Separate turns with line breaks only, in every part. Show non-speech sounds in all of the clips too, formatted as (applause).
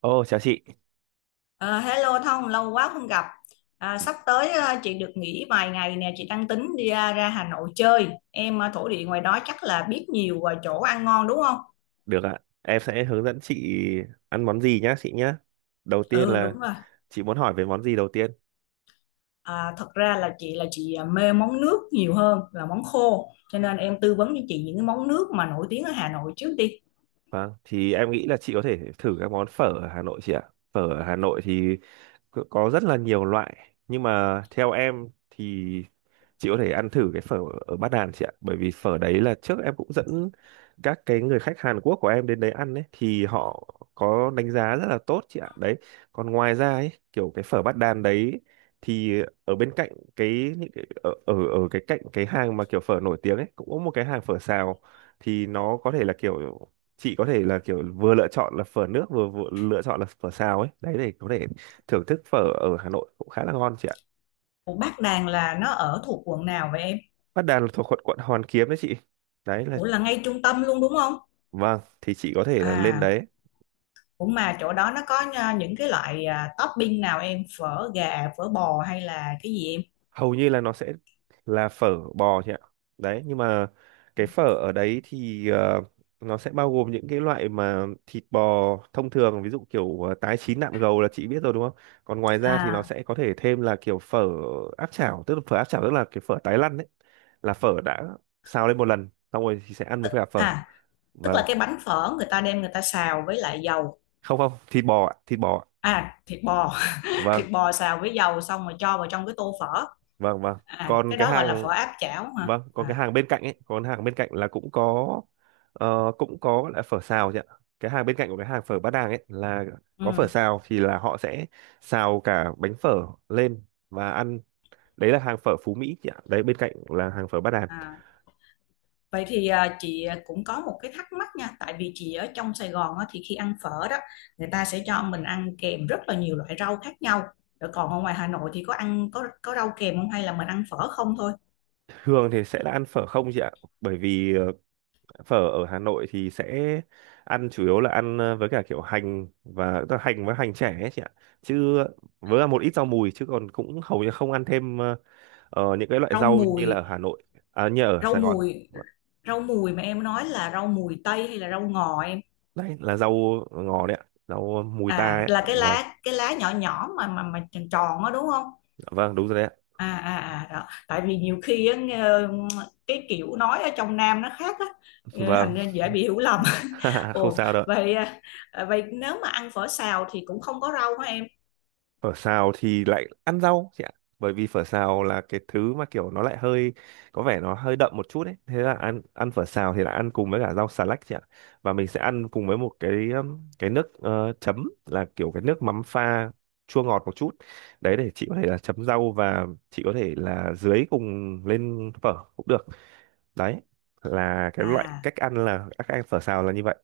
Ồ, chào chị.
Ờ, hello Thông, lâu quá không gặp. À, sắp tới chị được nghỉ vài ngày nè, chị đang tính đi ra, Hà Nội chơi. Em thổ địa ngoài đó chắc là biết nhiều chỗ ăn ngon đúng không?
Được ạ. Em sẽ hướng dẫn chị ăn món gì nhá, chị nhá. Đầu tiên
Ừ,
là
đúng rồi.
chị muốn hỏi về món gì đầu tiên?
À, thật ra là chị mê món nước nhiều hơn là món khô, cho nên em tư vấn cho chị những cái món nước mà nổi tiếng ở Hà Nội trước đi.
Vâng, thì em nghĩ là chị có thể thử các món phở ở Hà Nội chị ạ. Phở ở Hà Nội thì có rất là nhiều loại, nhưng mà theo em thì chị có thể ăn thử cái phở ở Bát Đàn chị ạ. Bởi vì phở đấy là trước em cũng dẫn các cái người khách Hàn Quốc của em đến đấy ăn ấy, thì họ có đánh giá rất là tốt chị ạ. Đấy, còn ngoài ra ấy, kiểu cái phở Bát Đàn đấy thì ở bên cạnh cái những cái ở ở ở cái cạnh cái hàng mà kiểu phở nổi tiếng ấy cũng có một cái hàng phở xào, thì nó có thể là kiểu chị có thể là kiểu vừa lựa chọn là phở nước vừa lựa chọn là phở xào ấy, đấy, để có thể thưởng thức phở ở Hà Nội cũng khá là ngon chị ạ.
Ủa, Bát Đàn là nó ở thuộc quận nào vậy em?
Bát Đàn là thuộc quận quận Hoàn Kiếm đấy chị, đấy là.
Ủa là ngay trung tâm luôn đúng không?
Vâng, thì chị có thể là lên
À,
đấy.
cũng mà chỗ đó nó có những cái loại topping nào em, phở gà phở bò hay là cái gì em?
Hầu như là nó sẽ là phở bò chị ạ, đấy, nhưng mà cái phở ở đấy thì nó sẽ bao gồm những cái loại mà thịt bò thông thường, ví dụ kiểu tái chín nạm gầu là chị biết rồi đúng không. Còn ngoài ra thì nó
à
sẽ có thể thêm là kiểu phở áp chảo, tức là phở áp chảo tức là cái phở tái lăn đấy, là phở đã xào lên một lần xong rồi thì sẽ ăn với cả phở.
à Tức
Vâng,
là cái bánh phở người ta đem người ta xào với lại dầu.
không, không, thịt bò ạ, thịt bò ạ.
À, thịt bò. (laughs)
Vâng.
Thịt bò xào với dầu xong rồi cho vào trong cái tô phở.
Vâng, vâng.
À,
Còn
cái
cái
đó gọi là
hàng,
phở áp chảo hả
vâng, còn cái
à?
hàng bên cạnh ấy, còn hàng bên cạnh là cũng có, cũng có là phở xào chị ạ. Cái hàng bên cạnh của cái hàng phở Bát Đàng ấy là có phở
Ừ.
xào thì là họ sẽ xào cả bánh phở lên và ăn. Đấy là hàng phở Phú Mỹ chị ạ. Đấy bên cạnh là hàng phở Bát Đàn.
À, vậy thì chị cũng có một cái thắc mắc nha, tại vì chị ở trong Sài Gòn á, thì khi ăn phở đó người ta sẽ cho mình ăn kèm rất là nhiều loại rau khác nhau. Rồi còn ở ngoài Hà Nội thì có ăn có rau kèm không hay là mình ăn phở không thôi?
Thường thì sẽ là ăn phở không chị ạ. Bởi vì phở ở Hà Nội thì sẽ ăn chủ yếu là ăn với cả kiểu hành và tức là hành với hành trẻ ấy chị ạ. Chứ với là một ít rau mùi, chứ còn cũng hầu như không ăn thêm những cái loại
Rau
rau như là ở
mùi,
Hà Nội, à, như ở
rau
Sài Gòn.
mùi.
Vâng.
Rau mùi mà em nói là rau mùi tây hay là rau ngò em?
Đấy là rau ngò đấy ạ, rau mùi ta ấy
À,
ạ.
là cái
Vâng.
lá, cái lá nhỏ nhỏ mà tròn tròn á đúng không?
Vâng, đúng rồi đấy ạ.
Đó. Tại vì nhiều khi á, cái kiểu nói ở trong Nam nó khác á,
(laughs) Vâng.
thành ra dễ bị hiểu lầm. (laughs)
(laughs) Không
Ồ
sao đâu ạ.
vậy à? À, vậy nếu mà ăn phở xào thì cũng không có rau hả em?
Phở xào thì lại ăn rau chị ạ, bởi vì phở xào là cái thứ mà kiểu nó lại hơi có vẻ nó hơi đậm một chút ấy, thế là ăn ăn phở xào thì lại ăn cùng với cả rau xà lách chị ạ, và mình sẽ ăn cùng với một cái nước chấm là kiểu cái nước mắm pha chua ngọt một chút, đấy, để chị có thể là chấm rau và chị có thể là dưới cùng lên phở cũng được. Đấy là cái loại
À,
cách ăn, là cách ăn phở xào là như vậy.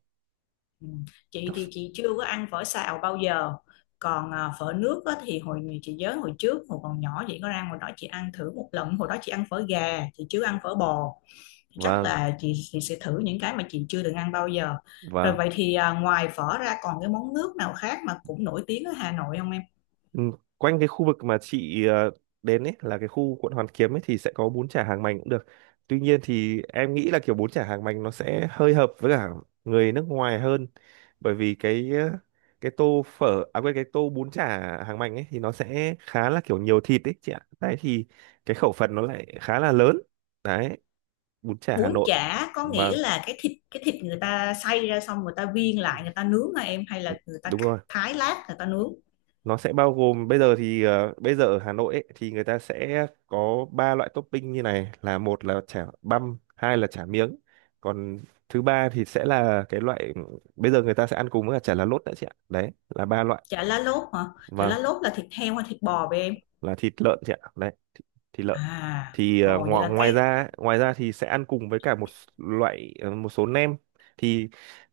ừ. Chị thì chị chưa có ăn phở xào bao giờ. Còn phở nước á, thì hồi chị nhớ, hồi trước hồi còn nhỏ chị có ra ngoài đó chị ăn thử một lần, hồi đó chị ăn phở gà chị chưa ăn phở bò. Chắc
Vâng.
là chị sẽ thử những cái mà chị chưa từng ăn bao giờ. Rồi
Vâng.
vậy thì ngoài phở ra còn cái món nước nào khác mà cũng nổi tiếng ở Hà Nội không em?
Ừ, quanh cái khu vực mà chị đến ấy là cái khu quận Hoàn Kiếm ấy thì sẽ có bún chả hàng mành cũng được. Tuy nhiên thì em nghĩ là kiểu bún chả hàng mành nó sẽ hơi hợp với cả người nước ngoài hơn, bởi vì cái cái tô phở à quên cái tô bún chả hàng mành ấy thì nó sẽ khá là kiểu nhiều thịt ấy chị ạ. Đấy thì cái khẩu phần nó lại khá là lớn. Đấy, bún chả Hà
Bún
Nội.
chả có
Vâng,
nghĩa là cái thịt người ta xay ra xong người ta viên lại người ta nướng hả em, hay là người ta
đúng
cắt
rồi.
thái lát người ta nướng?
Nó sẽ bao gồm, bây giờ thì bây giờ ở Hà Nội ấy, thì người ta sẽ có ba loại topping như này, là một là chả băm, hai là chả miếng, còn thứ ba thì sẽ là cái loại bây giờ người ta sẽ ăn cùng với cả chả lá lốt nữa chị ạ, đấy là ba loại.
Chả lá lốt hả? Chả
Vâng.
lá lốt là thịt heo hay thịt bò vậy em?
Là thịt lợn chị ạ, đấy, thịt lợn.
À,
Thì
ồ vậy
ngoài
là cái.
ngoài ra thì sẽ ăn cùng với cả một loại một số nem. Thì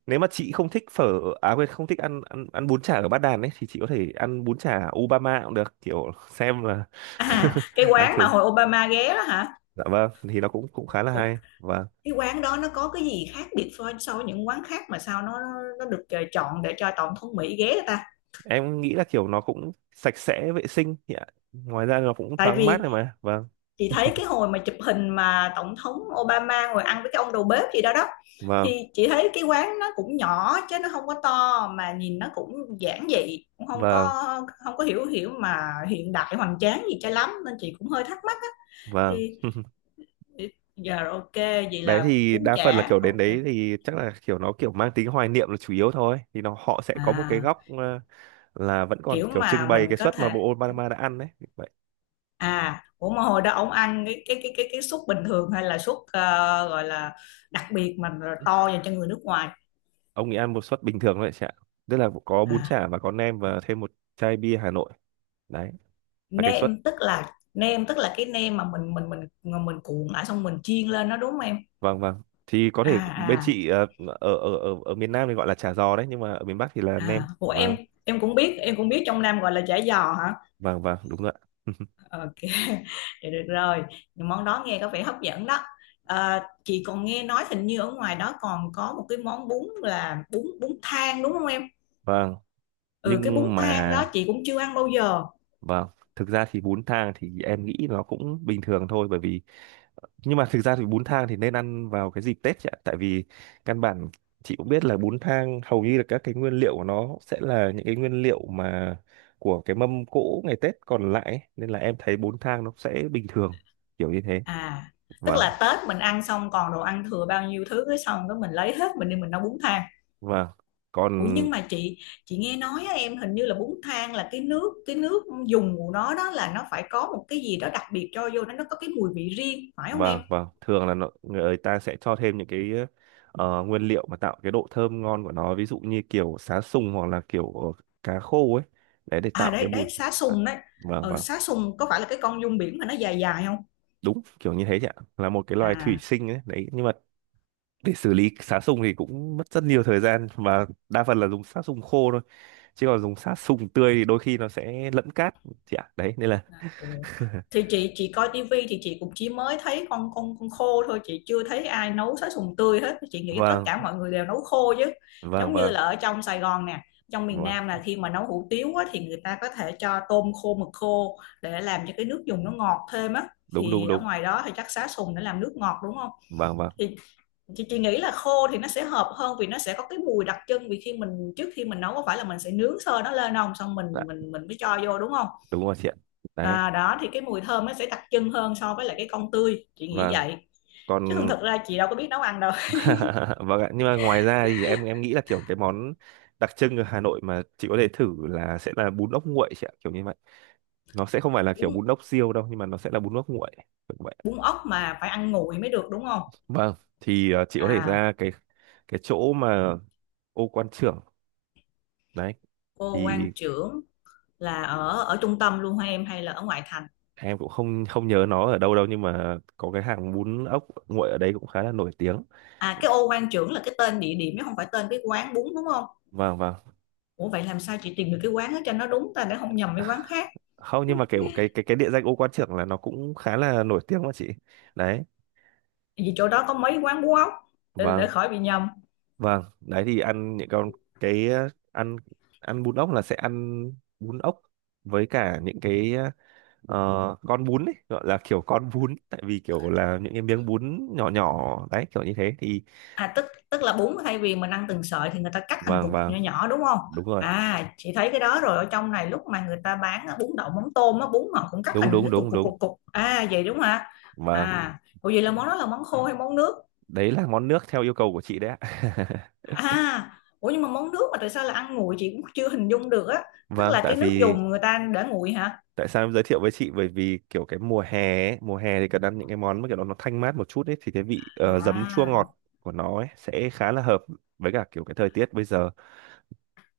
nếu mà chị không thích phở à quên không thích ăn ăn ăn bún chả ở Bát Đàn ấy, thì chị có thể ăn bún chả Obama cũng được, kiểu xem là
À,
(laughs)
cái
ăn
quán mà
thử.
hồi Obama ghé đó hả?
Dạ vâng, thì nó cũng cũng khá là
Cô-
hay và
cái quán đó nó có cái gì khác biệt so so với những quán khác mà sao nó được chọn để cho tổng thống Mỹ ghé?
em nghĩ là kiểu nó cũng sạch sẽ vệ sinh thì ạ. Ngoài ra nó cũng
Tại
thoáng mát
vì
rồi mà. Vâng.
chị thấy cái hồi mà chụp hình mà tổng thống Obama ngồi ăn với cái ông đầu bếp gì đó đó,
Vâng.
thì chị thấy cái quán nó cũng nhỏ chứ nó không có to, mà nhìn nó cũng giản dị, cũng không
Vâng.
có, không có hiểu hiểu mà hiện đại hoành tráng gì cho lắm, nên chị cũng hơi thắc mắc á.
Vâng.
Thì
(laughs)
giờ rồi, ok, vậy
Đấy
là
thì
bún
đa phần là
chả
kiểu đến
ok.
đấy thì chắc là kiểu nó kiểu mang tính hoài niệm là chủ yếu thôi, thì nó họ sẽ có một cái
À,
góc là vẫn còn
kiểu
kiểu trưng
mà
bày
mình
cái
có
suất mà
thể.
bộ Obama đã ăn đấy. Vậy
À, ủa mà hồi đó ông ăn cái suất bình thường hay là suất gọi là đặc biệt mà to dành cho người nước ngoài?
ông ấy ăn một suất bình thường thôi, chả tức là có bún
À,
chả và có nem và thêm một chai bia Hà Nội, đấy là cái suất.
nêm tức là cái nêm mà mình cuộn lại xong mình chiên lên nó đúng không em?
Vâng. Vâng, thì có
à
thể bên
à
chị ở ở ở ở miền Nam thì gọi là chả giò đấy, nhưng mà ở miền Bắc thì là nem.
của
Vâng.
em cũng biết, em cũng biết trong Nam gọi là chả giò hả?
Vâng. Vâng, đúng rồi ạ. (laughs)
Ok. (laughs) Vậy được rồi. Nhưng món đó nghe có vẻ hấp dẫn đó. À, chị còn nghe nói hình như ở ngoài đó còn có một cái món bún là bún bún thang đúng không em?
Vâng,
Ừ, cái bún
nhưng mà.
thang đó chị cũng chưa ăn bao giờ.
Vâng. Thực ra thì bún thang thì em nghĩ nó cũng bình thường thôi, bởi vì, nhưng mà thực ra thì bún thang thì nên ăn vào cái dịp Tết chị ạ, tại vì căn bản chị cũng biết là bún thang hầu như là các cái nguyên liệu của nó sẽ là những cái nguyên liệu mà của cái mâm cỗ ngày Tết còn lại ấy, nên là em thấy bún thang nó sẽ bình thường kiểu như thế.
À, tức
Vâng.
là Tết mình ăn xong còn đồ ăn thừa bao nhiêu thứ, cái xong cái mình lấy hết mình đi mình nấu bún thang?
Vâng, còn.
Ủa nhưng mà chị nghe nói á, em hình như là bún thang là cái nước dùng của nó đó, là nó phải có một cái gì đó đặc biệt cho vô, nó có cái mùi vị riêng phải không em?
Vâng. Vâng, thường là nó, người ta sẽ cho thêm những cái nguyên liệu mà tạo cái độ thơm ngon của nó, ví dụ như kiểu sá sùng hoặc là kiểu cá khô ấy, đấy, để
À
tạo cái
đấy
mùi.
đấy, xá sùng đấy.
Vâng.
Ờ,
Vâng,
xá sùng có phải là cái con giun biển mà nó dài dài không?
đúng kiểu như thế chị ạ, là một cái loài thủy
À.
sinh ấy. Đấy nhưng mà để xử lý sát sùng thì cũng mất rất nhiều thời gian và đa phần là dùng sát sùng khô thôi, chứ còn dùng sát sùng tươi thì đôi khi nó sẽ lẫn cát chị ạ, đấy nên là.
Ồ. Thì chị coi tivi thì chị cũng chỉ mới thấy con khô thôi, chị chưa thấy ai nấu sá sùng tươi hết, chị nghĩ tất
Vâng.
cả mọi người đều nấu khô chứ.
Vâng.
Giống như
Vâng.
là ở trong Sài Gòn nè, trong miền
Vâng.
Nam là khi mà nấu hủ tiếu á, thì người ta có thể cho tôm khô mực khô để làm cho cái nước dùng nó ngọt thêm á.
Đúng, đúng,
Thì ở
đúng.
ngoài đó thì chắc sá sùng để làm nước ngọt đúng không?
Vâng. Vâng.
Thì chị nghĩ là khô thì nó sẽ hợp hơn vì nó sẽ có cái mùi đặc trưng, vì khi trước khi mình nấu có phải là mình sẽ nướng sơ nó lên không, xong
Dạ,
mình mới cho vô đúng không?
đúng rồi chị ạ. Đấy.
À, đó thì cái mùi thơm nó sẽ đặc trưng hơn so với lại cái con tươi, chị nghĩ
Vâng.
vậy. Chứ
Còn.
thường thực ra chị đâu có biết nấu ăn đâu.
(laughs) Vâng ạ, nhưng mà ngoài ra thì em nghĩ là kiểu cái món đặc trưng ở Hà Nội mà chị có thể thử là sẽ là bún ốc nguội chị ạ, kiểu như vậy. Nó sẽ không phải là kiểu
(laughs) bún
bún ốc riêu đâu, nhưng mà nó sẽ là bún ốc nguội.
bún ốc mà phải ăn nguội mới được đúng không?
Vâng, thì chị có thể
À,
ra cái chỗ mà ô quan trưởng, đấy
ô quan
thì
trưởng. Là ở ở trung tâm luôn hả em hay là ở ngoại thành?
em cũng không không nhớ nó ở đâu đâu, nhưng mà có cái hàng bún ốc nguội ở đấy cũng khá là nổi tiếng.
À, cái ô quan trưởng là cái tên địa điểm chứ không phải tên cái quán bún đúng không?
Vâng, vâng.
Ủa vậy làm sao chị tìm được cái quán đó cho nó đúng ta, để không nhầm với quán khác?
Không, nhưng mà kiểu cái địa danh ô quan trưởng là nó cũng khá là nổi tiếng mà chị. Đấy.
Vì chỗ đó có mấy quán bún ốc, để
Vâng,
khỏi bị nhầm.
vâng. Đấy thì ăn những con cái ăn ăn bún ốc là sẽ ăn bún ốc với cả những cái ờ, con bún ấy, gọi là kiểu con bún, tại vì kiểu là những cái miếng bún nhỏ nhỏ đấy kiểu như thế thì.
À, tức tức là bún thay vì mình ăn từng sợi thì người ta cắt thành
Vâng.
cục cục
Vâng,
nhỏ nhỏ đúng không?
đúng rồi ạ.
À, chị thấy cái đó rồi, ở trong này lúc mà người ta bán bún đậu mắm tôm á, bún họ cũng cắt
Đúng,
thành những
đúng,
cái cục
đúng,
cục
đúng.
cục cục à, vậy đúng không?
Vâng.
À, ủa vậy là món đó là món khô hay món nước?
Đấy là món nước theo yêu cầu của chị đấy ạ.
À, ủa nhưng mà món nước mà tại sao là ăn nguội, chị cũng chưa hình dung được á.
(laughs)
Tức
Vâng,
là
tại
cái nước
vì,
dùng người ta để nguội hả?
tại sao em giới thiệu với chị, bởi vì kiểu cái mùa hè ấy, mùa hè thì cần ăn những cái món mà kiểu nó thanh mát một chút ấy, thì cái vị giấm chua
à,
ngọt của nó ấy sẽ khá là hợp với cả kiểu cái thời tiết bây giờ.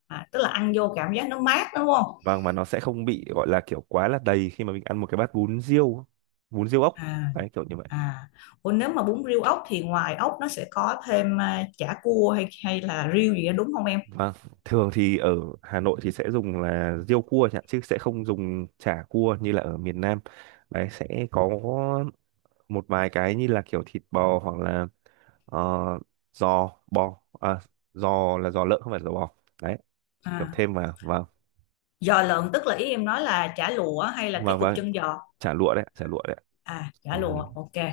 À, tức là ăn vô cảm giác nó mát đúng không?
Vâng, mà nó sẽ không bị gọi là kiểu quá là đầy khi mà mình ăn một cái bát bún riêu, bún riêu ốc,
à
đấy kiểu như vậy.
À, ủa nếu mà bún riêu ốc thì ngoài ốc nó sẽ có thêm chả cua hay hay là riêu gì đó đúng không em?
Vâng, thường thì ở Hà Nội thì sẽ dùng là riêu cua chẳng, chứ sẽ không dùng chả cua như là ở miền Nam. Đấy sẽ có một vài cái như là kiểu thịt bò hoặc là ờ, giò bò, à, giò là giò lợn không phải giò bò. Đấy, kiểu
À,
thêm vào, vâng.
giò lợn tức là ý em nói là chả lụa hay là cái
Vâng
cục
vâng,
chân giò?
chả lụa đấy, chả lụa đấy.
À, chả
Ừ.
lụa ok.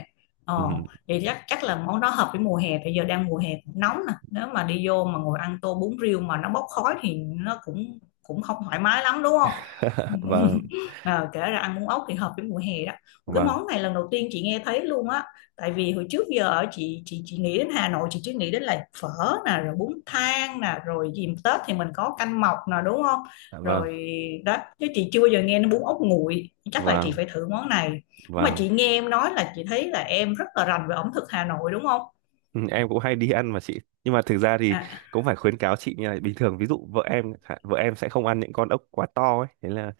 ờ
Ừ.
Vậy chắc chắc là món đó hợp với mùa hè, bây giờ đang mùa hè cũng nóng nè, nếu mà đi vô mà ngồi ăn tô bún riêu mà nó bốc khói thì nó cũng cũng không thoải mái lắm đúng không?
(laughs)
(laughs)
Vâng,
Ờ, Kể ra ăn bún ốc thì hợp với mùa hè đó. Một cái
vâng,
món này lần đầu tiên chị nghe thấy luôn á, tại vì hồi trước giờ ở chị nghĩ đến Hà Nội, chị chỉ nghĩ đến là phở nè, rồi bún thang nè, rồi dìm Tết thì mình có canh mọc nè đúng không?
vâng, vâng,
Rồi đó, chứ chị chưa bao giờ nghe đến bún ốc nguội, chắc là chị
vâng.
phải thử món này. Mà
Vâng.
chị nghe em nói là chị thấy là em rất là rành về ẩm thực Hà Nội đúng không?
Ừ, em cũng hay đi ăn mà chị, nhưng mà thực ra thì
À,
cũng phải khuyến cáo chị như này, bình thường ví dụ vợ em chẳng, vợ em sẽ không ăn những con ốc quá to ấy, thế là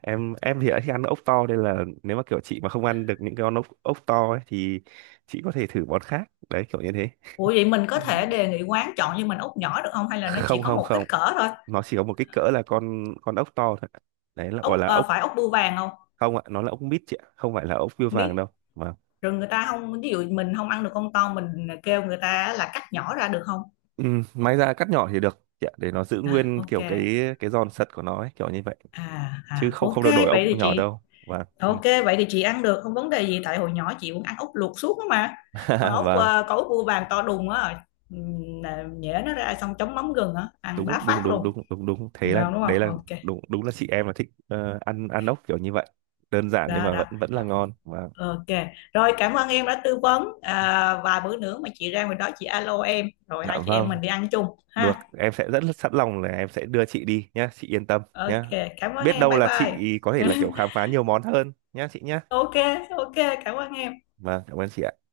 em thì đã thích ăn ốc to, nên là nếu mà kiểu chị mà không ăn được những con ốc ốc to ấy thì chị có thể thử món khác đấy, kiểu như thế.
ủa vậy mình có
Ừ.
thể đề nghị quán chọn cho mình ốc nhỏ được không? Hay là nó chỉ
Không,
có
không,
một kích
không,
cỡ thôi?
nó chỉ có một kích cỡ là con ốc to thôi ạ. Đấy là gọi
Ốc
là ốc.
phải ốc bươu vàng không?
Không ạ, nó là ốc mít chị ạ, không phải là ốc
Không
bươu vàng
biết.
đâu mà.
Rồi người ta không, ví dụ mình không ăn được con to mình kêu người ta là cắt nhỏ ra được không?
Ừ, may ra cắt nhỏ thì được chị ạ, để nó giữ
À,
nguyên
ok.
kiểu cái giòn sật của nó ấy, kiểu như vậy.
À,
Chứ
à,
không,
ok
không được đổi
vậy thì
ông nhỏ
chị.
đâu, và
Ok vậy thì chị ăn được không vấn đề gì, tại hồi nhỏ chị cũng ăn ốc luộc suốt á mà. Còn
(laughs)
ốc
vâng.
có ốc bươu vàng to đùng á, ừm, nhễ nó ra xong chấm mắm gừng á ăn
Đúng,
bá
đúng,
phát
đúng,
luôn.
đúng, đúng, đúng, thế là
Nào đúng không?
đấy là
Ok,
đúng, đúng là chị em là thích ăn ăn ốc kiểu như vậy, đơn giản nhưng
đó
mà
đó.
vẫn vẫn là ngon và.
Ok. Rồi cảm ơn em đã tư vấn và bữa nữa mà chị ra ngoài đó chị alo em rồi
Dạ
hai chị em
vâng,
mình đi ăn chung
được,
ha.
em sẽ rất là sẵn lòng là em sẽ đưa chị đi nhá, chị yên tâm
Ok,
nhá.
cảm ơn
Biết
em.
đâu
Bye
là
bye.
chị có thể là kiểu
(laughs)
khám phá nhiều món hơn nhá chị nhá.
Ok, ok, cảm ơn em.
Vâng, cảm ơn chị ạ.